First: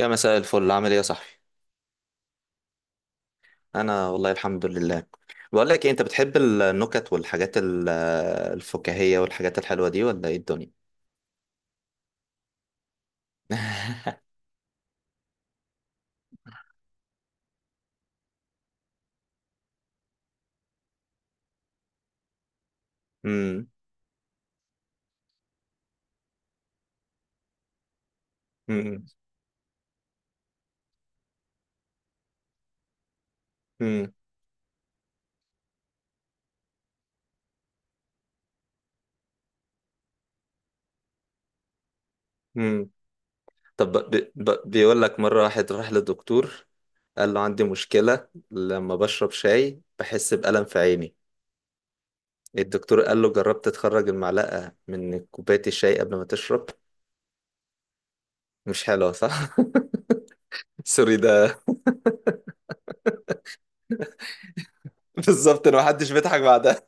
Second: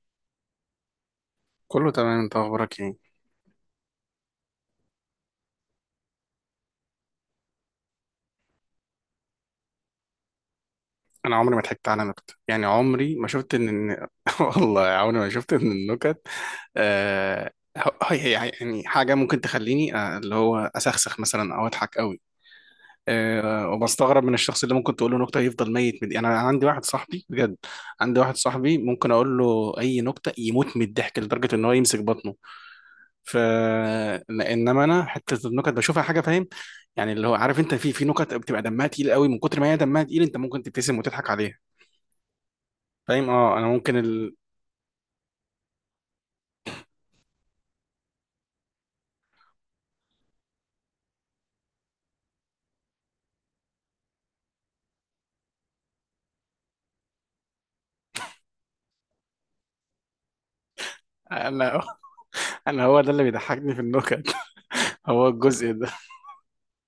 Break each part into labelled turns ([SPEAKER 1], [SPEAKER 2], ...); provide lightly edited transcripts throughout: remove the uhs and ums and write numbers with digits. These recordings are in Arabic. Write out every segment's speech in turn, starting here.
[SPEAKER 1] يا مساء الفل، عامل ايه يا صاحبي؟
[SPEAKER 2] كله تمام، انت اخبارك ايه؟
[SPEAKER 1] انا والله الحمد لله. بقول لك إيه، انت بتحب النكت والحاجات الفكاهية والحاجات الحلوة دي ولا ايه الدنيا؟
[SPEAKER 2] انا عمري ما ضحكت على نكت، يعني عمري ما شفت ان ان- والله عمري ما شفت ان النكت. آه... يعني حاجه ممكن تخليني، اللي هو اسخسخ مثلا او اضحك قوي.
[SPEAKER 1] امم.
[SPEAKER 2] وبستغرب من الشخص اللي ممكن تقول له نكته يفضل ميت من دي. انا عندي واحد صاحبي بجد. عندي واحد صاحبي
[SPEAKER 1] امم.
[SPEAKER 2] ممكن اقول له اي نكته يموت من الضحك لدرجه ان هو يمسك بطنه. ف
[SPEAKER 1] امم.
[SPEAKER 2] انما انا حته النكت بشوفها حاجه، فاهم؟ يعني اللي هو، عارف انت، في نكت بتبقى دمها تقيل قوي، من كتر ما هي دمها تقيل انت ممكن تبتسم وتضحك عليها،
[SPEAKER 1] أمم.
[SPEAKER 2] فاهم. اه، انا
[SPEAKER 1] طب
[SPEAKER 2] ممكن
[SPEAKER 1] بيقول لك مرة، واحد راح للدكتور قال له عندي مشكلة لما بشرب شاي بحس بألم في عيني. الدكتور قال له جربت تخرج المعلقة من كوباية الشاي قبل ما تشرب؟ مش حلوة، صح؟ سوري ده.
[SPEAKER 2] انا انا هو ده اللي بيضحكني في النكت، هو
[SPEAKER 1] بالظبط،
[SPEAKER 2] الجزء
[SPEAKER 1] إن
[SPEAKER 2] ده.
[SPEAKER 1] محدش بيضحك بعدها.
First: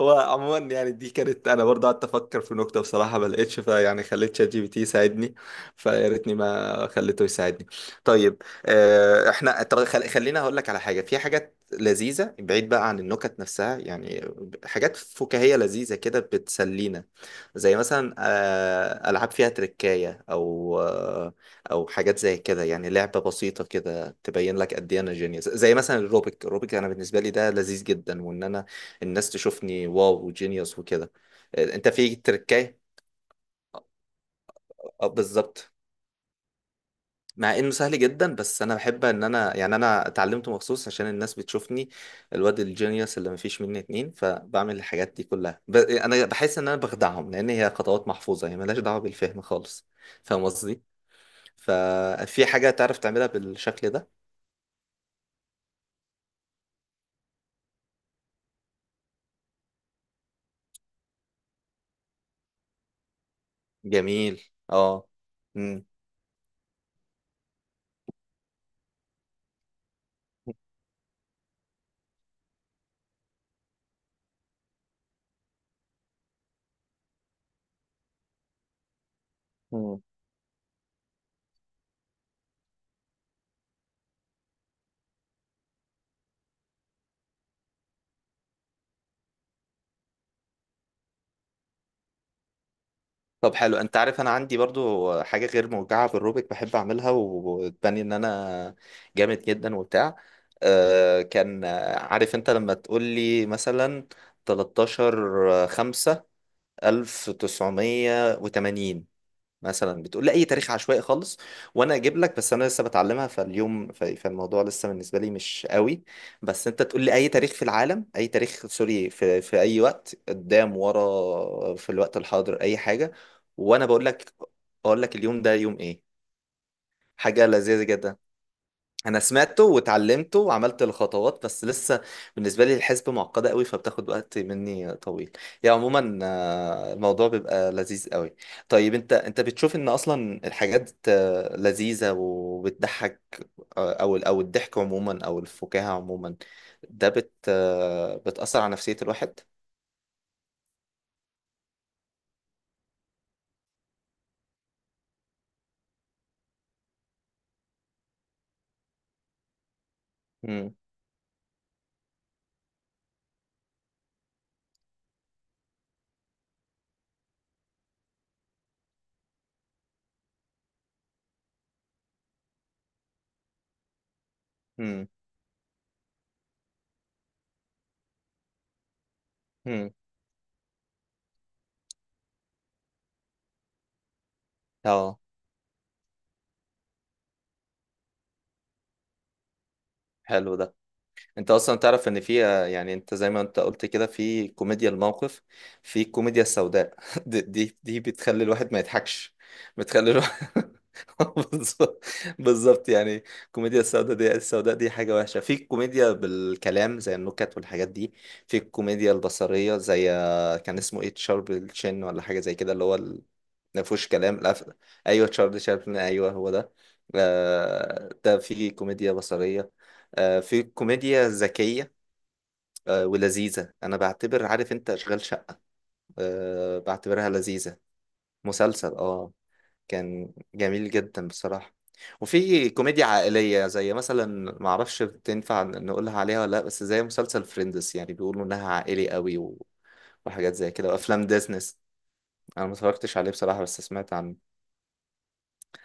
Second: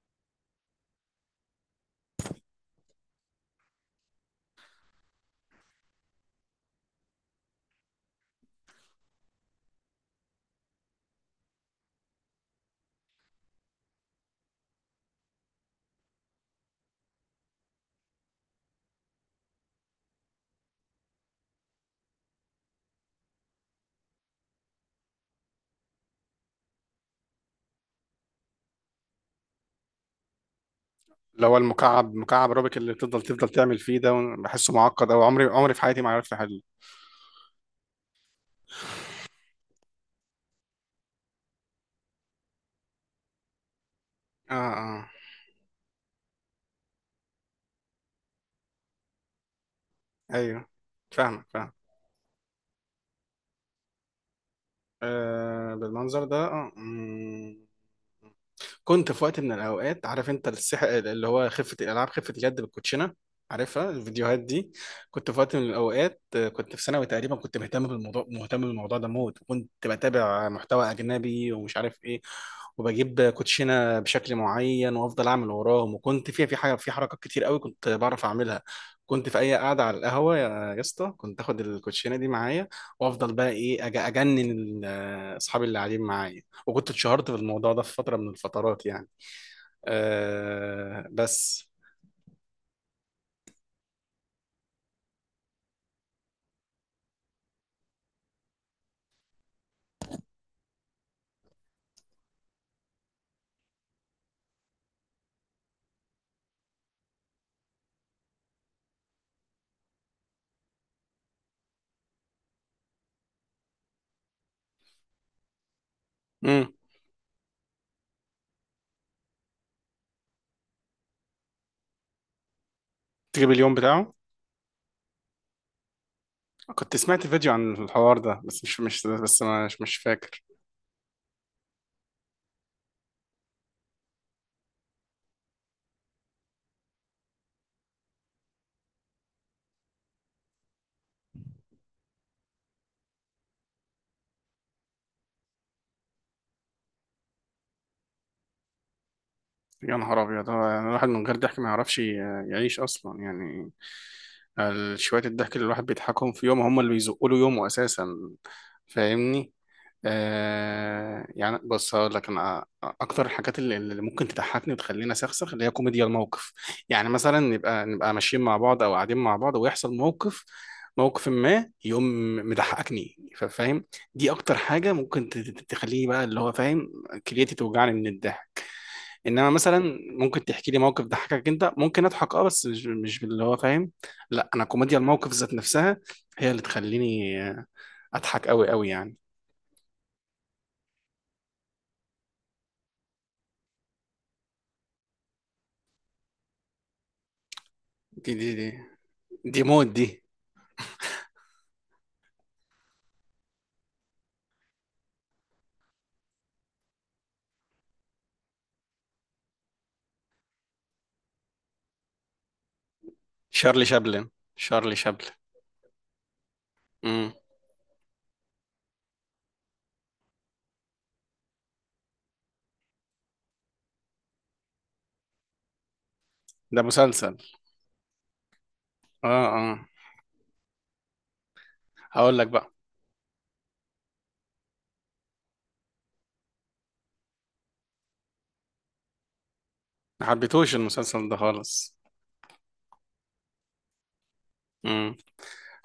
[SPEAKER 1] هو عموما يعني دي كانت، انا برضه قعدت افكر في نكته بصراحه ما لقيتش، فيعني خليت شات جي بي تي يساعدني. فيا ريتني ما خليته يساعدني. طيب، احنا طب خلينا هقول لك على حاجه، في حاجات لذيذه بعيد بقى عن النكت نفسها يعني. حاجات فكاهيه لذيذه كده بتسلينا، زي مثلا العاب فيها تركايه، او حاجات زي كده. يعني لعبه بسيطه كده تبين لك قد ايه انا جينيوس، زي مثلا الروبيك الروبيك. انا بالنسبه لي ده لذيذ جدا، وان انا الناس تشوفني واو جينيوس وكده.
[SPEAKER 2] اللي هو
[SPEAKER 1] انت
[SPEAKER 2] المكعب،
[SPEAKER 1] في
[SPEAKER 2] مكعب رابك
[SPEAKER 1] تركاية.
[SPEAKER 2] اللي بتفضل تعمل فيه ده، بحسه
[SPEAKER 1] اه،
[SPEAKER 2] معقد، او عمري
[SPEAKER 1] بالظبط.
[SPEAKER 2] عمري في حياتي ما عرفت احله.
[SPEAKER 1] مع انه سهل جدا، بس انا بحب ان انا يعني انا اتعلمته مخصوص عشان الناس بتشوفني الواد الجينيوس اللي مفيش مني اتنين،
[SPEAKER 2] اه
[SPEAKER 1] فبعمل
[SPEAKER 2] اه،
[SPEAKER 1] الحاجات دي كلها انا بحس ان انا بخدعهم، لان هي خطوات محفوظة هي ملهاش دعوة بالفهم خالص. فاهم
[SPEAKER 2] ايوه،
[SPEAKER 1] قصدي؟
[SPEAKER 2] فاهمك، فاهم.
[SPEAKER 1] ففي حاجة تعرف تعملها بالشكل ده.
[SPEAKER 2] آه، بالمنظر ده. اه، مم. كنت في وقت من الاوقات، عارف انت، اللي هو خفه الالعاب، خفه اليد بالكوتشينه، عارفها الفيديوهات
[SPEAKER 1] جميل.
[SPEAKER 2] دي؟
[SPEAKER 1] اه.
[SPEAKER 2] كنت في وقت من الاوقات، كنت في ثانوي تقريبا، كنت مهتم بالموضوع، مهتم بالموضوع ده موت، وكنت بتابع
[SPEAKER 1] امم.
[SPEAKER 2] محتوى اجنبي ومش عارف ايه، وبجيب كوتشينه بشكل معين وافضل اعمل وراهم، وكنت فيها في حاجه، في حركات كتير قوي كنت بعرف اعملها. كنت في اي قاعده على القهوه، يا اسطى، كنت اخد الكوتشينه دي معايا، وافضل بقى ايه اجنن اصحابي اللي قاعدين معايا، وكنت اتشهرت في الموضوع ده في فترة من الفترات يعني. أه بس.
[SPEAKER 1] طب حلو، انت عارف انا عندي برضو حاجه غير موجعه بالروبيك بحب اعملها وتبني ان انا جامد جدا وبتاع. كان عارف انت لما تقول لي مثلا 13 5 1980، مثلا بتقول لي اي تاريخ عشوائي خالص وانا اجيب لك. بس انا لسه بتعلمها فاليوم، فالموضوع لسه بالنسبه لي مش قوي. بس
[SPEAKER 2] امم.
[SPEAKER 1] انت تقول لي اي تاريخ في العالم، اي تاريخ سوري، في اي وقت قدام ورا في الوقت الحاضر، اي حاجه
[SPEAKER 2] تجيب اليوم
[SPEAKER 1] وانا بقول
[SPEAKER 2] بتاعه.
[SPEAKER 1] لك. اقول لك اليوم ده يوم ايه.
[SPEAKER 2] كنت سمعت
[SPEAKER 1] حاجه
[SPEAKER 2] فيديو عن
[SPEAKER 1] لذيذه جدا.
[SPEAKER 2] الحوار ده، بس مش مش
[SPEAKER 1] انا
[SPEAKER 2] بس
[SPEAKER 1] سمعته
[SPEAKER 2] مش مش
[SPEAKER 1] واتعلمته
[SPEAKER 2] فاكر.
[SPEAKER 1] وعملت الخطوات بس لسه بالنسبه لي الحسبه معقده قوي، فبتاخد وقت مني طويل. يعني عموما الموضوع بيبقى لذيذ قوي. طيب، انت بتشوف ان اصلا الحاجات لذيذه وبتضحك، او الضحك عموما او الفكاهه عموما، ده بت آه، بتاثر على نفسيه الواحد.
[SPEAKER 2] يا نهار ابيض، هو يعني الواحد من غير ضحك ما يعرفش يعيش اصلا يعني. شوية الضحك اللي الواحد بيضحكهم في يوم، هم اللي بيزقوا له يومه اساسا، فاهمني؟
[SPEAKER 1] امم.
[SPEAKER 2] يعني بص، هقول لك، انا اكتر الحاجات اللي ممكن تضحكني وتخليني اسخسخ اللي هي كوميديا الموقف. يعني مثلا نبقى ماشيين مع بعض او قاعدين مع بعض ويحصل موقف، موقف ما يقوم مضحكني، فاهم؟ دي اكتر حاجه ممكن تخليني بقى، اللي هو فاهم، كليتي توجعني من الضحك. انما
[SPEAKER 1] امم.
[SPEAKER 2] مثلا ممكن تحكي لي موقف ضحكك انت، ممكن اضحك، اه، بس مش اللي هو فاهم. لا، انا كوميديا
[SPEAKER 1] اه.
[SPEAKER 2] الموقف ذات نفسها هي اللي تخليني اضحك قوي قوي يعني.
[SPEAKER 1] حلو ده. انت اصلا تعرف ان في يعني انت زي ما انت قلت كده في كوميديا الموقف، في الكوميديا السوداء دي
[SPEAKER 2] دي
[SPEAKER 1] بتخلي
[SPEAKER 2] دي دي
[SPEAKER 1] الواحد ما يضحكش،
[SPEAKER 2] دي موت دي.
[SPEAKER 1] بتخلي الواحد بالظبط. بالظبط، يعني الكوميديا السوداء دي، حاجة وحشة. في الكوميديا بالكلام زي النكت والحاجات دي. في الكوميديا البصرية زي كان اسمه ايه، تشارب الشن ولا حاجة زي كده، اللي هو ما
[SPEAKER 2] شارلي
[SPEAKER 1] فيهوش
[SPEAKER 2] شابلن.
[SPEAKER 1] كلام القفله.
[SPEAKER 2] شارلي
[SPEAKER 1] ايوه
[SPEAKER 2] شابلن.
[SPEAKER 1] تشارلي شابلن، ايوه هو ده.
[SPEAKER 2] امم.
[SPEAKER 1] ده في كوميديا بصريه، في كوميديا ذكيه ولذيذه. انا بعتبر، عارف انت اشغال شقه،
[SPEAKER 2] ده
[SPEAKER 1] بعتبرها
[SPEAKER 2] مسلسل.
[SPEAKER 1] لذيذه. مسلسل، اه.
[SPEAKER 2] اه اه.
[SPEAKER 1] كان جميل جدا بصراحه.
[SPEAKER 2] هقول لك
[SPEAKER 1] وفي
[SPEAKER 2] بقى.
[SPEAKER 1] كوميديا عائليه، زي مثلا ما اعرفش تنفع نقولها عليها ولا لا، بس زي مسلسل فريندز يعني بيقولوا انها عائلي قوي
[SPEAKER 2] ما
[SPEAKER 1] وحاجات زي
[SPEAKER 2] حبيتهوش
[SPEAKER 1] كده وافلام
[SPEAKER 2] المسلسل ده
[SPEAKER 1] ديزنس.
[SPEAKER 2] خالص.
[SPEAKER 1] انا ما اتفرجتش عليه بصراحه، بس سمعت عنه.
[SPEAKER 2] امم.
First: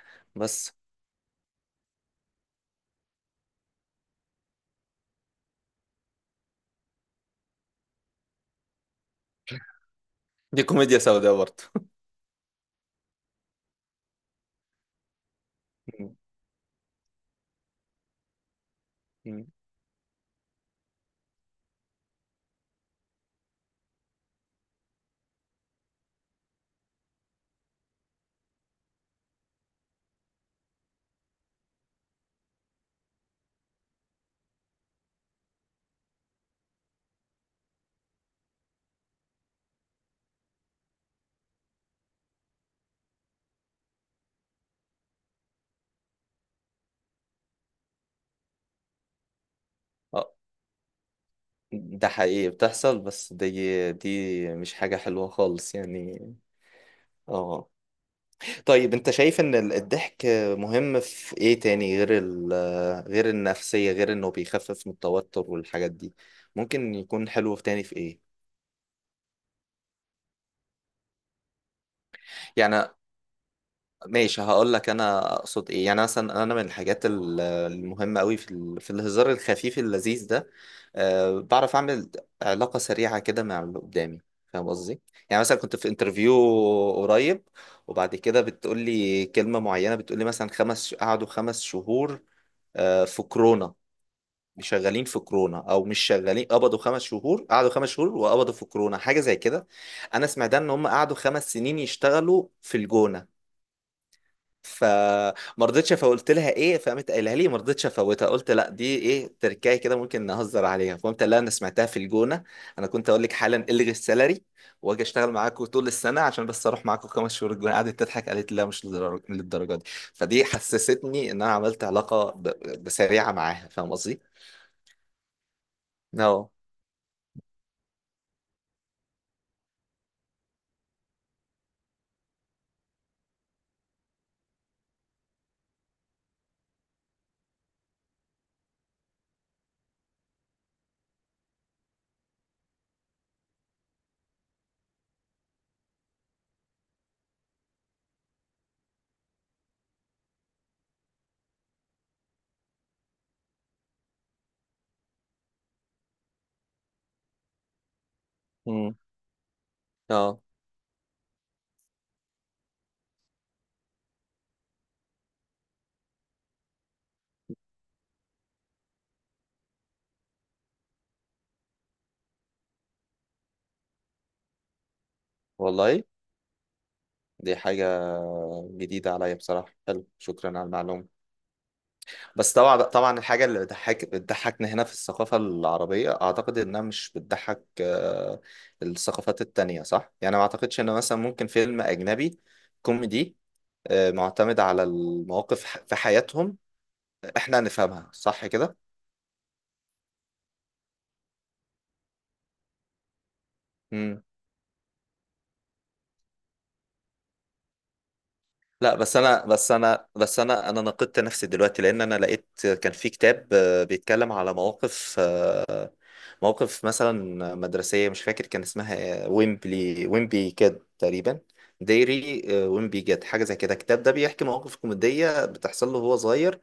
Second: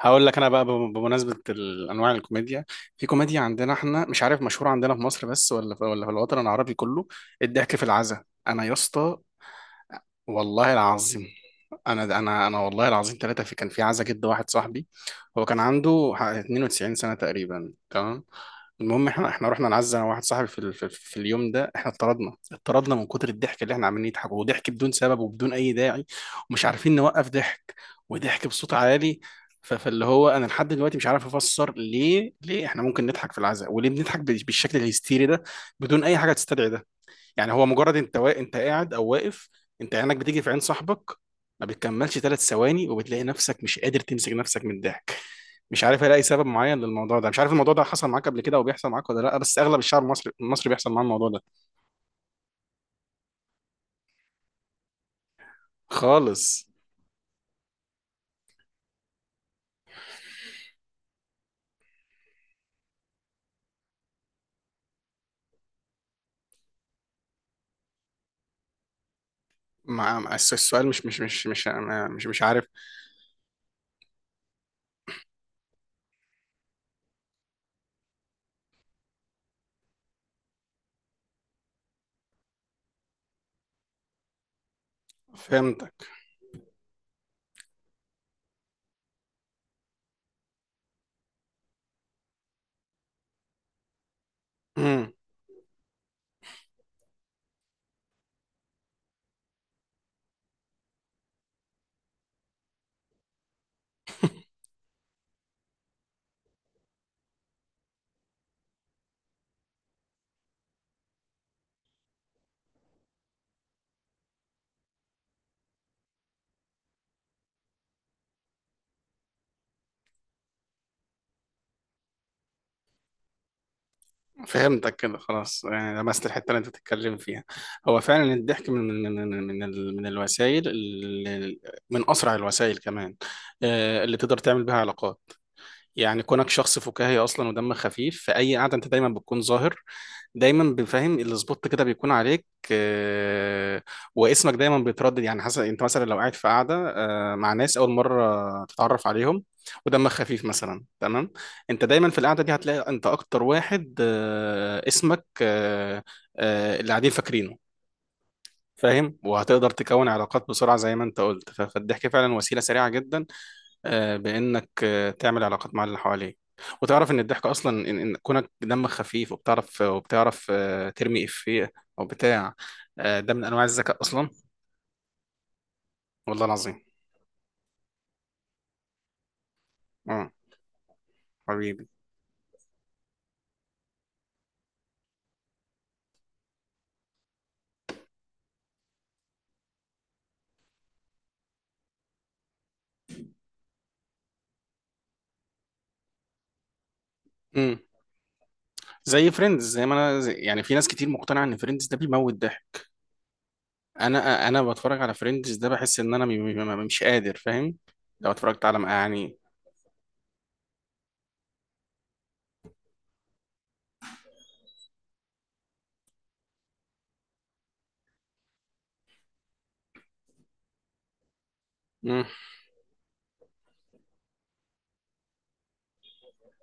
[SPEAKER 2] هقول لك انا بقى،
[SPEAKER 1] بس
[SPEAKER 2] بمناسبة انواع الكوميديا. في كوميديا عندنا احنا، مش عارف مشهورة عندنا في مصر بس ولا في الوطن العربي كله: الضحك في العزا. انا يا اسطى،
[SPEAKER 1] دي
[SPEAKER 2] والله
[SPEAKER 1] كوميديا
[SPEAKER 2] العظيم،
[SPEAKER 1] سوداء برضه.
[SPEAKER 2] انا والله العظيم ثلاثه، كان في عزا جد واحد صاحبي، هو كان عنده
[SPEAKER 1] مم.
[SPEAKER 2] 92 سنه تقريبا، تمام. المهم، احنا
[SPEAKER 1] مم.
[SPEAKER 2] احنا رحنا نعزى، انا واحد صاحبي، في اليوم ده احنا اتطردنا من كتر الضحك اللي احنا عمالين نضحك، وضحك بدون سبب وبدون اي داعي، ومش عارفين نوقف ضحك، وضحك بصوت عالي. فاللي هو، انا لحد دلوقتي مش عارف افسر ليه، احنا ممكن نضحك في العزاء، وليه بنضحك بالشكل الهستيري ده بدون اي حاجه تستدعي ده. يعني هو مجرد انت انت قاعد او واقف، انت عينك بتيجي في عين صاحبك، ما بتكملش 3 ثواني، وبتلاقي نفسك مش قادر تمسك نفسك من الضحك. مش عارف الاقي سبب معين للموضوع ده، مش عارف الموضوع ده حصل معاك قبل كده او بيحصل معاك ولا لا، بس اغلب الشعب المصري
[SPEAKER 1] اه.
[SPEAKER 2] المصري بيحصل معاه الموضوع ده.
[SPEAKER 1] ده حقيقي بتحصل، بس دي مش حاجة حلوة خالص يعني.
[SPEAKER 2] خالص.
[SPEAKER 1] اه. طيب، انت شايف ان الضحك مهم في ايه تاني، غير النفسية، غير انه بيخفف من التوتر والحاجات دي، ممكن يكون حلو في تاني، في ايه
[SPEAKER 2] مع السؤال، مش عارف.
[SPEAKER 1] يعني؟ ماشي، هقول لك انا اقصد ايه. يعني مثلا انا من الحاجات المهمه قوي في الهزار الخفيف اللذيذ ده، بعرف اعمل علاقه سريعه كده مع اللي قدامي. فاهم قصدي؟ يعني مثلا كنت في
[SPEAKER 2] فهمتك
[SPEAKER 1] انترفيو قريب، وبعد كده بتقول لي كلمه معينه، بتقول لي مثلا قعدوا 5 شهور، في كورونا مش شغالين، في كورونا او مش شغالين، قبضوا 5 شهور، قعدوا 5 شهور وقبضوا في كورونا، حاجه زي كده. انا سمعت ان هم قعدوا 5 سنين يشتغلوا في الجونه، فما رضيتش. فقلت لها ايه؟ فقامت قايلها لي ما رضيتش افوتها، قلت لا دي ايه، تركايه كده ممكن نهزر عليها، فقمت قايل لها انا سمعتها في الجونه، انا كنت اقول لك حالا الغي السالري واجي اشتغل معاكم طول السنه عشان بس اروح معاكم 5 شهور الجونه. قعدت تضحك قالت لي لا، مش للدرجة دي. فدي حسستني ان انا عملت علاقه سريعه معاها، فاهم قصدي؟
[SPEAKER 2] فهمتك كده خلاص يعني، لمست الحته
[SPEAKER 1] اه.
[SPEAKER 2] اللي انت بتتكلم فيها. هو فعلا الضحك من الوسائل، من اسرع الوسائل كمان، اللي تقدر تعمل بيها علاقات. يعني كونك شخص فكاهي اصلا ودمك خفيف، في اي قعده انت دايما بتكون ظاهر، دايما بفهم السبوت كده بيكون عليك، آه، واسمك دايما بيتردد، يعني حسب. انت مثلا لو قاعد في قاعده مع ناس اول مره تتعرف عليهم، ودمك خفيف مثلا، تمام، انت دايما في القعده دي هتلاقي انت اكتر واحد اسمك اللي قاعدين فاكرينه،
[SPEAKER 1] مم.
[SPEAKER 2] فاهم. وهتقدر تكون
[SPEAKER 1] اه،
[SPEAKER 2] علاقات بسرعه زي ما انت قلت، فالضحك فعلا وسيله سريعه جدا، بانك تعمل علاقات مع اللي حواليك، وتعرف ان الضحك اصلا، إن كونك دمك خفيف وبتعرف، ترمي افيه او بتاع، ده من انواع الذكاء اصلا.
[SPEAKER 1] والله.
[SPEAKER 2] والله العظيم.
[SPEAKER 1] دي حاجه جديده عليا بصراحه، حلو
[SPEAKER 2] اه.
[SPEAKER 1] شكرا على المعلومه.
[SPEAKER 2] حبيبي.
[SPEAKER 1] بس طبعا طبعا، الحاجة اللي بتضحكنا هنا في الثقافة العربية، أعتقد إنها مش بتضحك الثقافات التانية صح؟ يعني ما أعتقدش إن مثلا ممكن فيلم أجنبي كوميدي معتمد على المواقف في حياتهم، إحنا
[SPEAKER 2] امم.
[SPEAKER 1] نفهمها صح كده؟
[SPEAKER 2] زي فريندز. زي ما انا زي، يعني، في ناس كتير مقتنعه ان فريندز ده بيموت ضحك. انا بتفرج على فريندز ده، بحس ان انا مش قادر، فاهم، لو اتفرجت على،
[SPEAKER 1] لا، بس
[SPEAKER 2] يعني.
[SPEAKER 1] انا بس انا بس انا انا نقدت نفسي دلوقتي، لان انا لقيت كان في كتاب بيتكلم على مواقف مثلا مدرسيه، مش فاكر كان اسمها إيه، ويمبلي ويمبي كاد تقريبا،
[SPEAKER 2] امم.
[SPEAKER 1] ديري ويمبي جاد، حاجه زي كده. الكتاب ده بيحكي مواقف كوميديه بتحصل له وهو صغير،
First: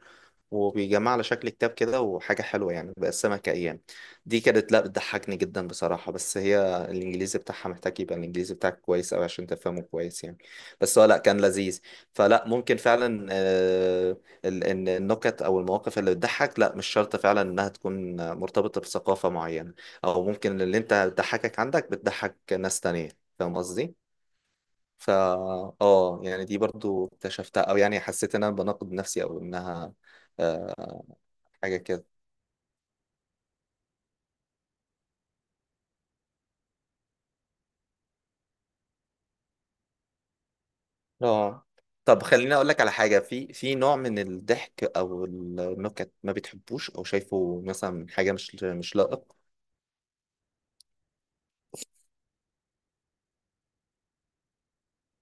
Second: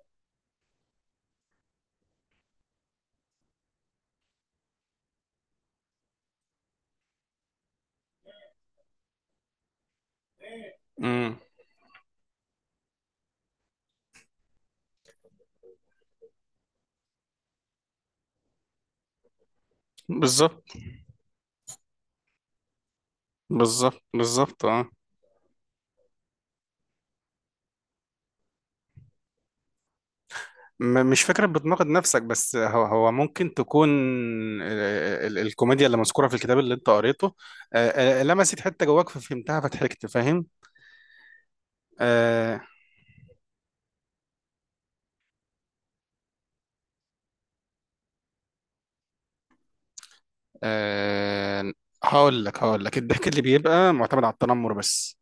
[SPEAKER 1] وبيجمع على شكل كتاب كده، وحاجة حلوة يعني، بقسمها كأيام. دي كانت لا بتضحكني جدا بصراحة، بس هي الإنجليزي بتاعها محتاج يبقى الإنجليزي بتاعك كويس أوي عشان تفهمه كويس يعني، بس هو لا
[SPEAKER 2] امم.
[SPEAKER 1] كان لذيذ. فلا ممكن فعلا، إن النكت أو المواقف اللي بتضحك، لا مش شرط فعلا إنها تكون مرتبطة بثقافة معينة، أو ممكن
[SPEAKER 2] بالظبط.
[SPEAKER 1] اللي أنت بتضحكك عندك بتضحك ناس تانية. فاهم قصدي؟
[SPEAKER 2] بالظبط، بالظبط، اه.
[SPEAKER 1] فا اه، يعني دي برضو اكتشفتها، او يعني حسيت ان انا بناقض نفسي، او انها آه،
[SPEAKER 2] مش فكرة
[SPEAKER 1] حاجة
[SPEAKER 2] بتناقض
[SPEAKER 1] كده.
[SPEAKER 2] نفسك، بس هو ممكن تكون الكوميديا اللي مذكورة في الكتاب اللي انت قريته، لمست حتة جواك، ففهمتها، فضحكت، فاهم.
[SPEAKER 1] اه. طب خليني
[SPEAKER 2] آه،
[SPEAKER 1] اقول لك على حاجة، في نوع من الضحك او النكت ما بتحبوش، او شايفه مثلا حاجة مش لائق.
[SPEAKER 2] آه، هقول لك الضحك اللي بيبقى معتمد على التنمر بس،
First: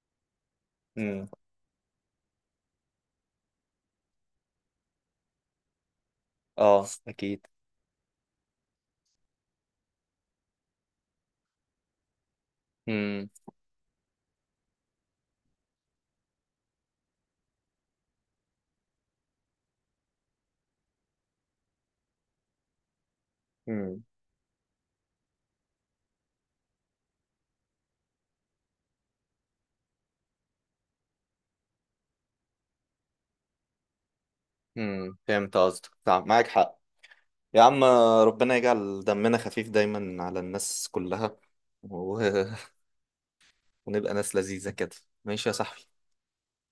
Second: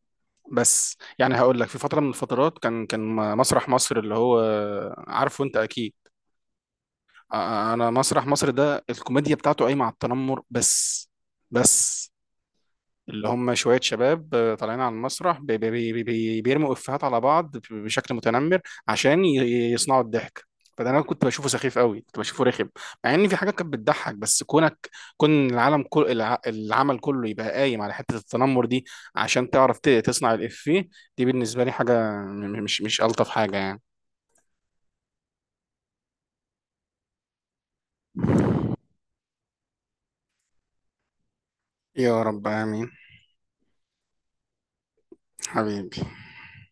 [SPEAKER 2] بس
[SPEAKER 1] امم.
[SPEAKER 2] يعني. هقول لك، في فترة من الفترات كان مسرح مصر، اللي هو عارفه انت اكيد.
[SPEAKER 1] اه اكيد.
[SPEAKER 2] انا مسرح مصر ده الكوميديا بتاعته قايمة على التنمر بس، بس. اللي
[SPEAKER 1] امم.
[SPEAKER 2] هم شوية شباب طالعين على المسرح بي بي بي بي بيرموا إفيهات على بعض بشكل متنمر عشان يصنعوا الضحك. فده انا كنت بشوفه سخيف قوي، كنت بشوفه رخم، مع ان في حاجات كانت
[SPEAKER 1] امم.
[SPEAKER 2] بتضحك، بس كونك، كون العالم، كل العمل كله يبقى قايم على حتة التنمر دي عشان تعرف تصنع الإفيه، دي بالنسبة لي حاجة مش ألطف حاجة يعني.
[SPEAKER 1] امم. فهمت قصدك، طب معاك حق يا عم، ربنا يجعل دمنا خفيف دايما على الناس كلها و...
[SPEAKER 2] يا رب آمين.
[SPEAKER 1] ونبقى ناس لذيذة كده. ماشي يا صاحبي،
[SPEAKER 2] حبيبي.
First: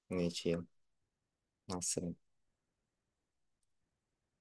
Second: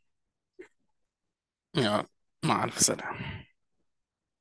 [SPEAKER 1] ماشي يلا. مع
[SPEAKER 2] يا رب.
[SPEAKER 1] السلامة.
[SPEAKER 2] مع ألف سلامة.